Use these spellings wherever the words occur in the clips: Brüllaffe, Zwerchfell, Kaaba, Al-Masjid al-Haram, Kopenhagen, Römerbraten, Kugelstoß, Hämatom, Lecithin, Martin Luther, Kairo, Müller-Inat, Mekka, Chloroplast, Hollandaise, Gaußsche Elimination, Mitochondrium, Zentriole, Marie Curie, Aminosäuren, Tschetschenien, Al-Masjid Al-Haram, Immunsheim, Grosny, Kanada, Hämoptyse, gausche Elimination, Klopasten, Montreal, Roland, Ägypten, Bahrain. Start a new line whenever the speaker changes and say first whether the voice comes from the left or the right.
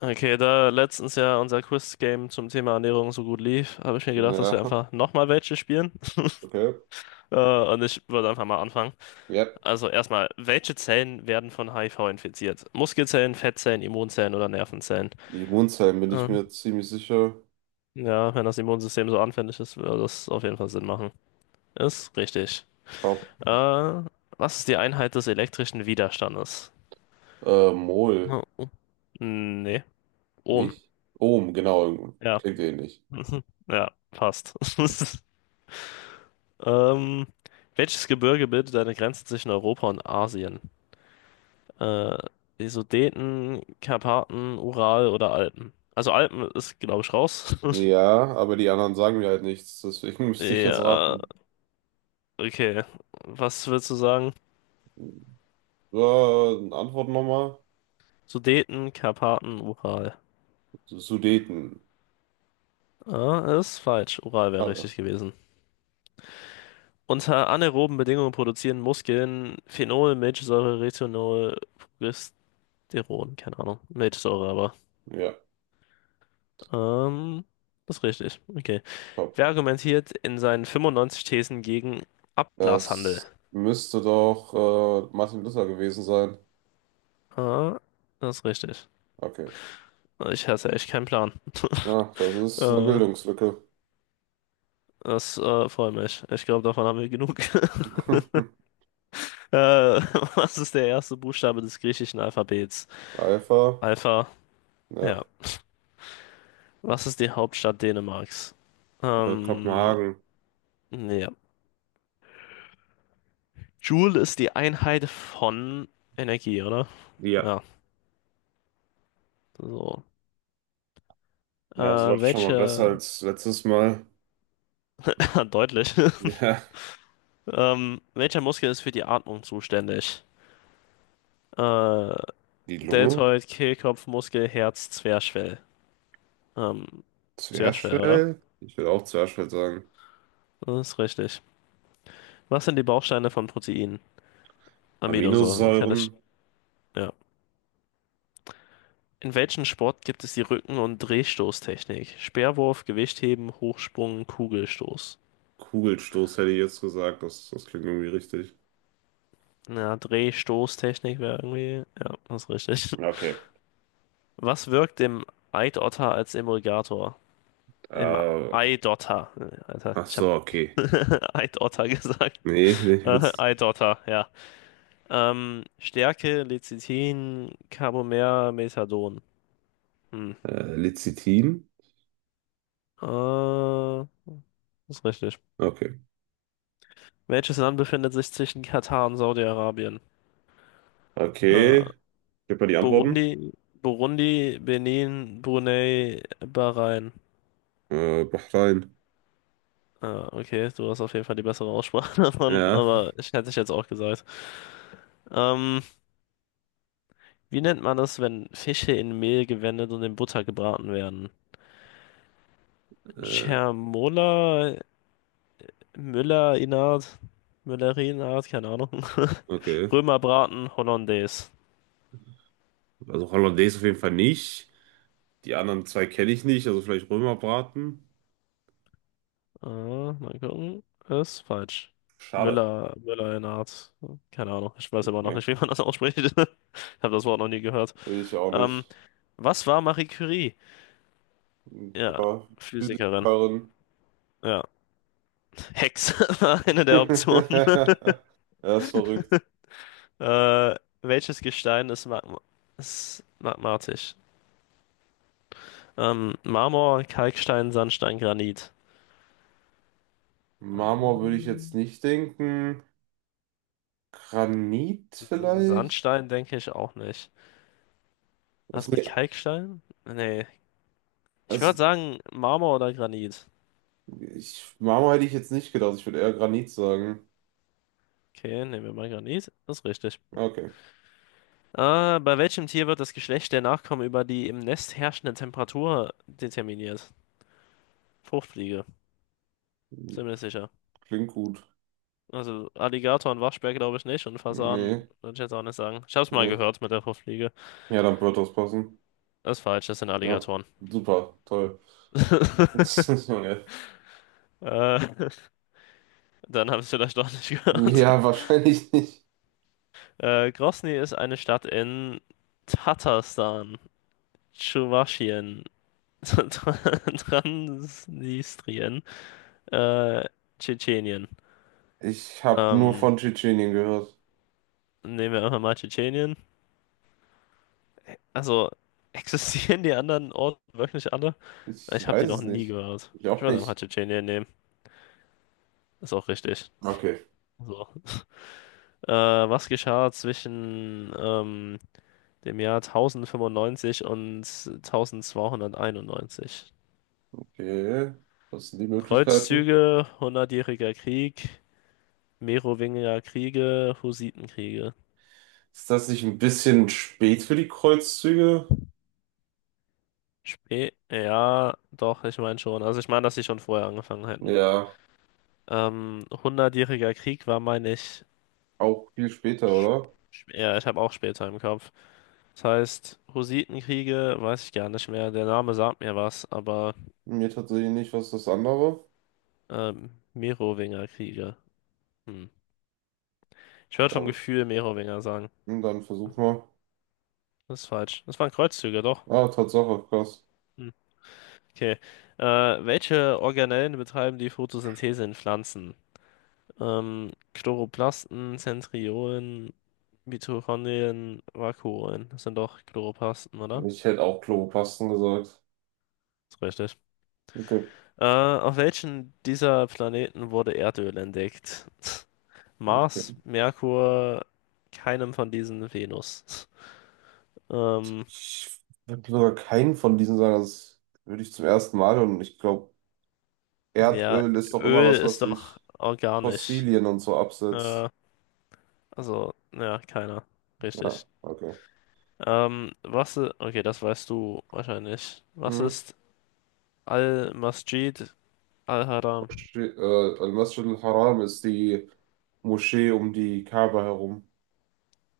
left: Okay, da letztens ja unser Quiz-Game zum Thema Ernährung so gut lief, habe ich mir gedacht, dass wir
right: Ja,
left: einfach nochmal welche spielen.
right: okay.
left: Und ich würde einfach mal anfangen.
right: Ja.
left: Also erstmal, welche Zellen werden von HIV infiziert? Muskelzellen, Fettzellen, Immunzellen oder Nervenzellen?
right: Immunsheim bin ich
left: Ähm,
right: mir ziemlich sicher.
left: ja, wenn das Immunsystem so anfällig ist, würde das auf jeden Fall Sinn machen. Ist richtig.
right: Pap
left: Äh, was ist die Einheit des elektrischen Widerstandes?
right: Mol,
left: Oh, oh. Nee. Ohm.
right: nicht? Ohm, genau.
left: Ja.
right: Klingt ähnlich.
left: Ja, passt. Ähm, welches Gebirge bildet eine Grenze zwischen Europa und Asien? Äh, die Sudeten, Karpaten, Ural oder Alpen? Also Alpen ist, glaube ich, raus.
right: Ja, aber die anderen sagen mir halt nichts, deswegen müsste ich jetzt
left: Ja,
right: raten.
left: okay. Was würdest du sagen?
right: Äh, Antwort nochmal.
left: Sudeten, Karpaten, Ural.
right: Sudeten.
left: Ah, ist falsch. Ural wäre
right: Alle.
left: richtig gewesen. Unter anaeroben Bedingungen produzieren Muskeln Phenol, Milchsäure, Retinol, Progesteron. Keine Ahnung. Milchsäure aber.
right: Ja,
left: Ähm, das ist richtig. Okay.
right: top.
left: Wer argumentiert in seinen 95 Thesen gegen Ablasshandel?
right: Das müsste doch Martin Luther gewesen sein.
left: Ah, das ist richtig.
right: Okay.
left: Ich hasse echt keinen Plan.
right: Ach, das ist eine
left: Äh,
right: Bildungslücke.
left: das freut mich. Ich glaube, davon haben wir genug. Äh, was ist der erste Buchstabe des griechischen Alphabets?
right: Alpha.
left: Alpha.
right: Ja.
left: Ja. Was ist die Hauptstadt Dänemarks? Ähm,
right: Kopenhagen.
left: ja. Joule ist die Einheit von Energie, oder?
right: Ja.
left: Ja, so.
right: Ja, so läuft schon mal besser
left: Welche?
right: als letztes Mal.
left: Deutlich.
right: Ja,
left: Welcher Muskel ist für die Atmung zuständig? Äh,
right: die Lunge,
left: Deltoid, Kehlkopfmuskel, Herz, Zwerchfell. Ähm, Zwerchfell, oder?
right: Zwerchfell, ich würde auch Zwerchfell sagen.
left: Das ist richtig. Was sind die Bausteine von Proteinen? Aminosäuren, kann
right: Aminosäuren,
left: ich. Ja. In welchem Sport gibt es die Rücken- und Drehstoßtechnik? Speerwurf, Gewichtheben, Hochsprung, Kugelstoß.
right: Kugelstoß hätte ich jetzt gesagt, das klingt irgendwie richtig.
left: Ja, Drehstoßtechnik wäre irgendwie. Ja, das ist richtig.
right: Ja, okay.
left: Was wirkt dem Eidotter als Emulgator? Im
right: Äh,
left: Eidotter. Alter,
right: ach
left: ich habe
right: so, okay.
left: Eidotter gesagt.
right: Nee, ich will's.
left: Eidotter, ja. Stärke, Lecithin, Carbomer, Methadon. Hm.
right: Lecithin?
left: Äh, ist richtig.
right: Okay.
left: Welches Land befindet sich zwischen Katar und Saudi-Arabien? Äh,
right: Okay, gib mal die Antworten.
left: Burundi, Burundi, Benin, Brunei, Bahrain.
right: Bahrain.
left: Okay, du hast auf jeden Fall die bessere Aussprache davon,
right: Ja,
left: aber ich hätte ich jetzt auch gesagt. Ähm, Wie nennt man das, wenn Fische in Mehl gewendet und in Butter gebraten werden?
right: äh,
left: Cermola, Müller-Inat, Müller-Inat, keine Ahnung.
right: okay.
left: Römerbraten, Hollandaise.
right: Also Hollandaise auf jeden Fall nicht. Die anderen zwei kenne ich nicht, also vielleicht Römerbraten.
left: Ah, mal gucken. Ist falsch.
right: Schade.
left: Müller, Müller-Inat. Keine Ahnung. Ich weiß aber noch
right: Okay.
left: nicht, wie man das ausspricht. Ich habe das Wort noch nie gehört.
right: Ich auch
left: Ähm,
right: nicht.
left: was war Marie Curie?
right: Ich
left: Ja,
right: war
left: Physikerin.
right: Physikerin.
left: Ja. Hex war eine der Optionen.
right: Er ist verrückt.
left: Äh, welches Gestein ist, magma ist magmatisch? Marmor, Kalkstein, Sandstein, Granit.
right: Marmor würde ich jetzt
left: Ähm,
right: nicht denken. Granit vielleicht?
left: Sandstein denke ich auch nicht.
right: Was,
left: Was mit
right: nee,
left: Kalkstein? Nee. Ich
right: also
left: würde sagen Marmor oder Granit.
right: ich, Marmor hätte ich jetzt nicht gedacht. Ich würde eher Granit sagen.
left: Okay, nehmen wir mal Granit. Das ist richtig.
right: Okay.
left: Bei welchem Tier wird das Geschlecht der Nachkommen über die im Nest herrschende Temperatur determiniert? Fruchtfliege, ziemlich sicher.
right: Klingt gut.
left: Also Alligator und Waschbär glaube ich nicht und Fasan
right: Nee,
left: würde ich jetzt auch nicht sagen. Ich habe es mal
right: nee.
left: gehört mit der Fruchtfliege.
right: Ja, dann wird das passen.
left: Das ist falsch, das sind
right: Ja,
left: Alligatoren.
right: super, toll. Junge.
left: Äh, Dann haben Sie es vielleicht doch nicht gehört.
right: Ja, wahrscheinlich nicht.
left: Grosny ist eine Stadt in Tatarstan, Tschuwaschien, Transnistrien, äh, Tschetschenien.
right: Ich habe nur
left: Ähm,
right: von Tschetschenien gehört.
left: nehmen wir einfach mal Tschetschenien. Also, existieren die anderen Orte wirklich alle?
right: Ich
left: Ich habe die
right: weiß
left: noch
right: es
left: nie
right: nicht.
left: gehört.
right: Ich
left: Ich
right: auch
left: würde einfach
right: nicht.
left: Tschetschenien nehmen. Ist auch richtig.
right: Okay.
left: So. Äh, was geschah zwischen dem Jahr 1095 und 1291?
right: Okay, was sind die Möglichkeiten?
left: Kreuzzüge, Hundertjähriger Krieg, Merowinger Kriege, Hussitenkriege.
right: Ist das nicht ein bisschen spät für die Kreuzzüge?
left: Spä ja, doch, ich meine schon. Also ich meine, dass sie schon vorher angefangen hätten.
right: Ja,
left: Hundertjähriger Krieg war, meine ich,
right: auch viel später, oder?
left: ja, ich habe auch später im Kopf. Das heißt, Hussitenkriege weiß ich gar nicht mehr. Der Name sagt mir was, aber
right: Mir tatsächlich nicht, was das andere.
left: Merowinger Kriege. Hm. Ich würde vom
right: Dann,
left: Gefühl Merowinger sagen.
right: dann versuch mal.
left: Das ist falsch. Das waren Kreuzzüge, doch.
right: Ah, Tatsache, krass.
left: Hm. Okay. Äh, welche Organellen betreiben die Photosynthese in Pflanzen? Chloroplasten, Zentriolen, Mitochondrien, Vakuolen. Das sind doch Chloroplasten, oder?
right: Ich hätte auch Klopasten gesagt.
left: Ist richtig.
right: Okay,
left: Auf welchen dieser Planeten wurde Erdöl entdeckt? Mars,
right: okay.
left: Merkur, keinem von diesen Venus. Ähm,
right: Ich würde sogar keinen von diesen sagen. Das würde ich zum ersten Mal. Und ich glaube,
left: ja,
right: Erdöl ist doch immer
left: Öl
right: was, was
left: ist doch
right: sich
left: organisch.
right: Fossilien und so absetzt.
left: Äh, Also, ja, keiner.
right: Ja,
left: Richtig.
right: okay.
left: Okay, das weißt du wahrscheinlich. Was
right: Mhm.
left: ist Al-Masjid Al-Haram?
right: Moschee, Al-Masjid al-Haram ist die Moschee um die Kaaba herum.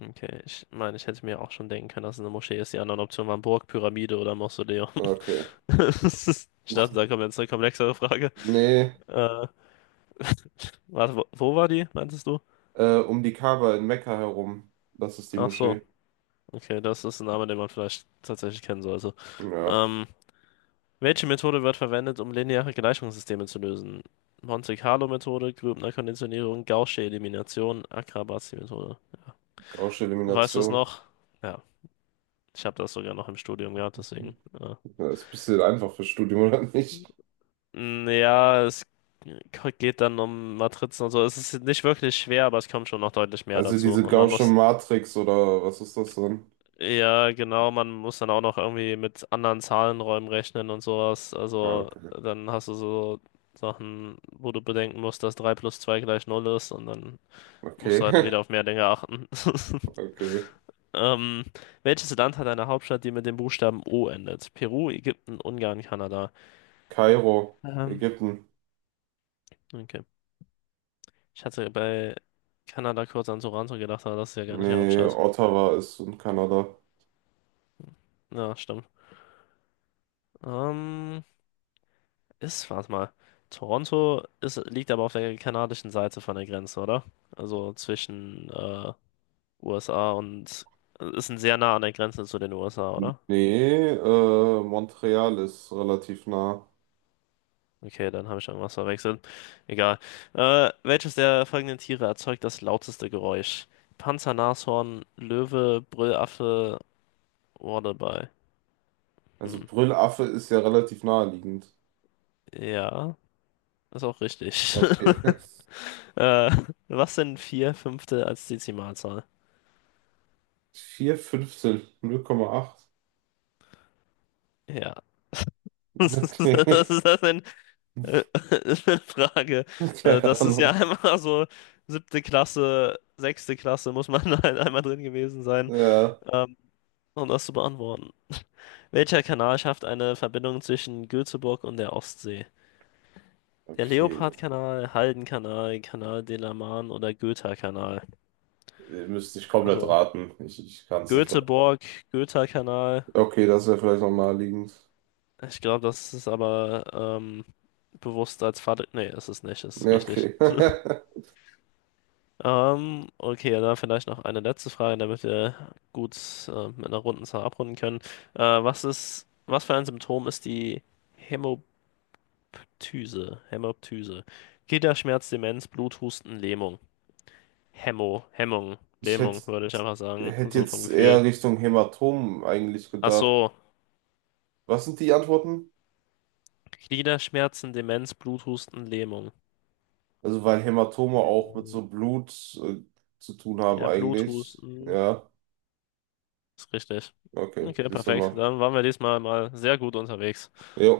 left: Okay, ich meine, ich hätte mir auch schon denken können, dass es eine Moschee ist. Die anderen Optionen waren Burg, Pyramide oder Mausoleum.
right: Okay.
left: Das ist- Ich dachte, da kommt jetzt eine komplexere Frage.
right: Nee,
left: Äh, warte, wo war die, meintest du?
right: um die Kaaba in Mekka herum. Das ist die
left: Ach so,
right: Moschee.
left: okay, das ist ein Name, den man vielleicht tatsächlich kennen sollte.
right: Ja,
left: Ähm, Welche Methode wird verwendet, um lineare Gleichungssysteme zu lösen? Monte-Carlo-Methode, Grübner-Konditionierung, Gaußsche Elimination, Akrabazi-Methode.
right: gausche
left: Weißt du es
right: Elimination.
left: noch? Ja, ich habe das sogar noch im Studium gehabt, deswegen. Ja,
right: Das ist ein bisschen einfach für Studium, oder nicht?
left: Mm, ja es geht dann um Matrizen und so. Es ist nicht wirklich schwer, aber es kommt schon noch deutlich mehr
right: Also
left: dazu.
right: diese
left: Und man
right: gausche
left: muss,
right: Matrix oder was ist das denn?
left: ja, genau, man muss dann auch noch irgendwie mit anderen Zahlenräumen rechnen und sowas.
right: Ah,
left: Also,
right: okay.
left: dann hast du so Sachen, wo du bedenken musst, dass 3 plus 2 gleich null ist und dann musst
right: Okay.
left: du heute wieder auf mehr Dinge achten.
right: Okay.
left: Ähm, welches Land hat eine Hauptstadt, die mit dem Buchstaben O endet? Peru, Ägypten, Ungarn, Kanada.
right: Kairo,
left: Ähm,
right: Ägypten.
left: okay. Ich hatte bei Kanada kurz an Toronto gedacht, aber das ist ja gar nicht die
right: Nee,
left: Hauptstadt.
right: Ottawa ist in Kanada.
left: Ja, stimmt. Ähm, Warte mal. Toronto ist, liegt aber auf der kanadischen Seite von der Grenze, oder? Also zwischen USA und ist ein sehr nah an der Grenze zu den USA, oder?
right: Nee, Montreal ist relativ nah.
left: Okay, dann habe ich irgendwas verwechselt. Egal. Welches der folgenden Tiere erzeugt das lauteste Geräusch? Panzer, Nashorn, Löwe, Brüllaffe, Wardebei.
right: Also
left: Hm.
right: Brüllaffe ist ja relativ naheliegend.
left: Ja, ist auch richtig.
right: Okay.
left: Äh, was sind vier Fünfte als Dezimalzahl?
right: 4, 15, 0,8.
left: Ja. Was ist
right: Okay.
left: das denn äh, für eine Frage? Äh,
right: Keine
left: das ist ja
right: Ahnung.
left: einmal so siebte Klasse, sechste Klasse, muss man halt einmal drin gewesen sein,
right: Ja.
left: ähm, um das zu beantworten. Welcher Kanal schafft eine Verbindung zwischen Göteborg und der Ostsee? Der
right: Okay.
left: Leopardkanal, Haldenkanal, Canal de la Man oder Göta kanal.
right: Ihr müsst nicht komplett
left: Also
right: raten. Ich kann es nicht. Be-
left: Göteborg, Göta kanal.
right: Okay, das wäre vielleicht noch naheliegend.
left: Ich glaube, das ist aber bewusst als Vater. Nee, ist es nicht, ist
right: Ja,
left: richtig.
right: okay.
left: Okay, dann vielleicht noch eine letzte Frage, damit wir gut mit einer runden Zahl abrunden können. Was für ein Symptom ist die Hämoptyse? Hämoptyse. Gliederschmerz, Demenz, Bluthusten, Lähmung. Hemmo, Hemmung,
right: Ich hätte
left: Lähmung, würde ich einfach sagen,
right: hätte
left: so vom
right: jetzt
left: Gefühl.
right: eher Richtung Hämatom eigentlich
left: Ach
right: gedacht.
left: so,
right: Was sind die Antworten?
left: Gliederschmerzen, Demenz, Bluthusten, Lähmung.
right: Also, weil Hämatome auch mit so
left: Lähmung.
right: Blut äh, zu tun haben
left: Ja,
right: eigentlich.
left: Bluthusten,
right: Ja,
left: ist richtig.
right: okay,
left: Okay,
right: siehst du
left: perfekt.
right: mal.
left: Dann waren wir diesmal mal sehr gut unterwegs.
right: Jo.